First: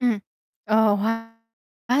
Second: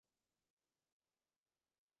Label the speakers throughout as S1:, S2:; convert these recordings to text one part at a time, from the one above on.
S1: Ừm, ờ, hoá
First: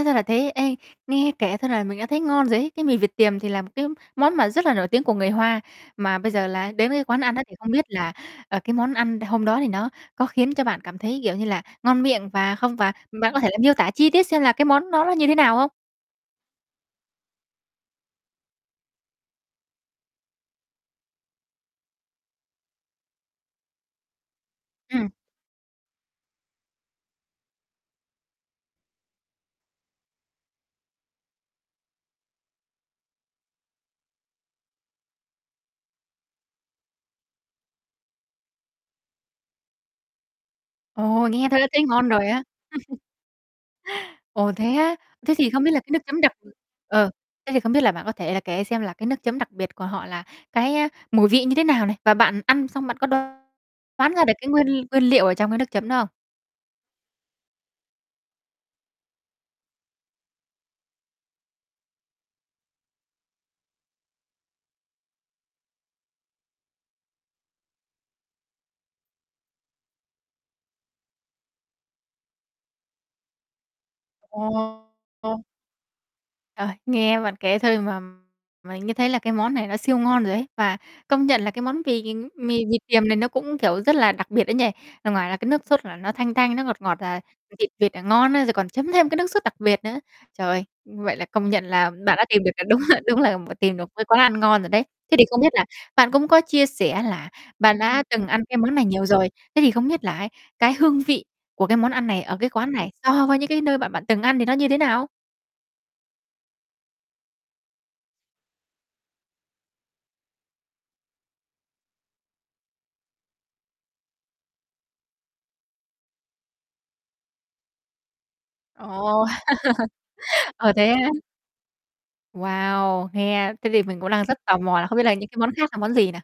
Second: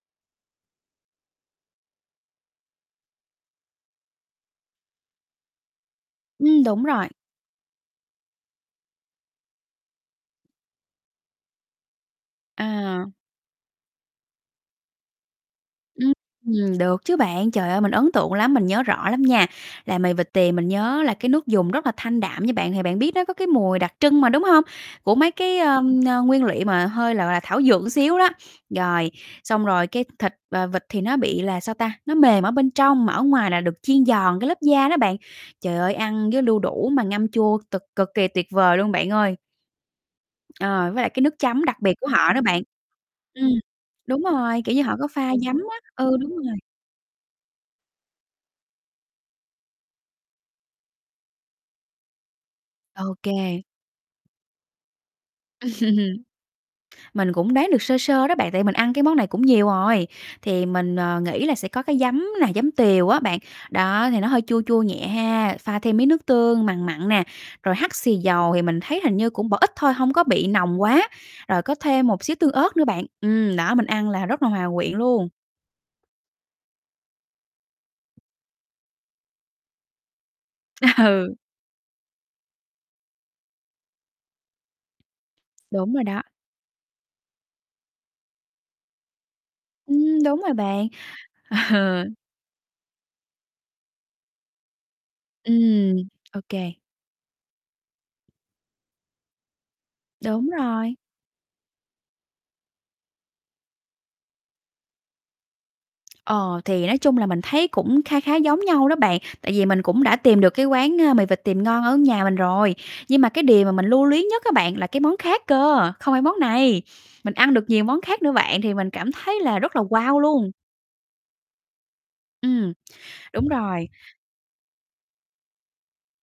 S1: ra là thế. Ê, nghe kể thôi là mình đã thấy ngon rồi ấy! Cái mì vịt tiềm thì là một cái món mà rất là nổi tiếng của người Hoa, mà bây giờ
S2: Ừm,
S1: là
S2: đúng
S1: đến với
S2: rồi.
S1: quán ăn đó thì không biết là, ờ, cái món ăn đ hôm đó thì nó có khiến cho bạn cảm thấy, kiểu như là, ngon miệng và không và
S2: À.
S1: bạn có thể miêu tả chi tiết xem là cái món đó nó như thế nào hông?
S2: Ưm, ừm, được chứ bạn, trời ơi, mình ấn tượng lắm, mình nhớ rõ lắm nha. Là mì vịt tiềm mình nhớ là cái nước dùng rất là thanh đạm nha bạn, thì bạn biết nó có cái mùi đặc trưng mà, đúng hông?
S1: Ừm.
S2: Của mấy cái, ờm, nguyên liệu mà hơi, gọi là, thảo dược một xíu đó. Rồi, xong rồi cái thịt, ờ, vịt thì nó bị là, sao ta, nó mềm ở bên trong mà ở ngoài là được chiên giòn, cái lớp da đó bạn. Trời ơi, ăn với đu đủ mà ngâm chua, cực cực kỳ tuyệt vời luôn bạn ơi! Ờ, với lại cái
S1: Ồ!
S2: nước
S1: Nghe thôi
S2: chấm
S1: đã
S2: đặc
S1: thấy
S2: biệt
S1: ngon
S2: của
S1: rồi
S2: họ nữa
S1: á.
S2: bạn. Ừm, đúng
S1: Ồ,
S2: rồi,
S1: thế
S2: kiểu như,
S1: á?
S2: họ có pha
S1: Thế thì
S2: giấm
S1: không biết
S2: á,
S1: là cái nước
S2: ừ,
S1: chấm
S2: đúng
S1: đặc
S2: rồi.
S1: ờ, thế thì không biết là bạn có thể là kể xem là cái nước chấm đặc biệt của họ là cái, a, mùi vị như thế nào này? Và bạn ăn xong, bạn có
S2: OK.
S1: đoán ra được cái nguyên nguyên liệu ở trong cái nước chấm đó không?
S2: Mình cũng đoán được sơ sơ đó bạn, tại mình ăn cái món này cũng nhiều rồi, thì mình, ờ, nghĩ là sẽ có cái giấm nà, giấm tiều á bạn, đó thì nó hơi chua chua nhẹ ha, pha thêm miếng nước tương, mằn mặn nè, rồi hắc xì dầu thì mình thấy hình như cũng bỏ ít thôi, hông có bị nồng quá, rồi có thêm một xíu tương ớt nữa bạn. Ừm, đó mình ăn là rất
S1: Ồ.
S2: là hòa quyện luôn.
S1: Trời! Nghe bạn kể thôi mà mà nghe thấy là cái món này nó siêu ngon rồi ấy, và công
S2: Ừ
S1: nhận là cái món vì, ừm mì vịt tiềm này nó cũng, kiểu, rất là đặc biệt ấy nhỉ, ở ngoài là cái nước sốt
S2: Đúng
S1: là
S2: rồi
S1: nó
S2: đó.
S1: thanh thanh, nó ngọt ngọt đ thịt vịt là ngon á, rồi còn chấm thêm cái nước sốt đặc biệt nữa.
S2: Ừm, đúng
S1: Trời
S2: rồi
S1: ơi!
S2: bạn,
S1: Vậy là công nhận
S2: ừ.
S1: là bạn đã tìm được là đúng ha đúng là một tìm được cái quán ăn ngon rồi đấy. Thế thì không biết là
S2: Ừm,
S1: bạn cũng có chia
S2: OK.
S1: sẻ là bạn đã từng ăn cái món này nhiều rồi, thế thì không biết là ấy,
S2: Đúng
S1: cái
S2: rồi.
S1: hương vị của cái món ăn này ở cái quán này so với những cái nơi mà bạn từng ăn thì nó như thế nào?
S2: Ờ, thì nói chung là mình thấy cũng kha khá giống nhau đó bạn, tại vì mình cũng đã tìm được cái, ơ, quán mì vịt tiềm ngon ở nhà mình rồi. Nhưng mà cái điều mà mình lưu luyến nhất á bạn là cái món khác cơ, không phải món này, mình ăn được nhiều món khác nữa bạn, thì mình cảm
S1: Ồ!
S2: thấy là rất là wow luôn.
S1: Ờ, thế á.
S2: Ừm,
S1: Wow!
S2: đúng
S1: Nghe thế thì
S2: rồi.
S1: mình cũng đang rất tò mò là không biết là những cái món khác là món gì nà?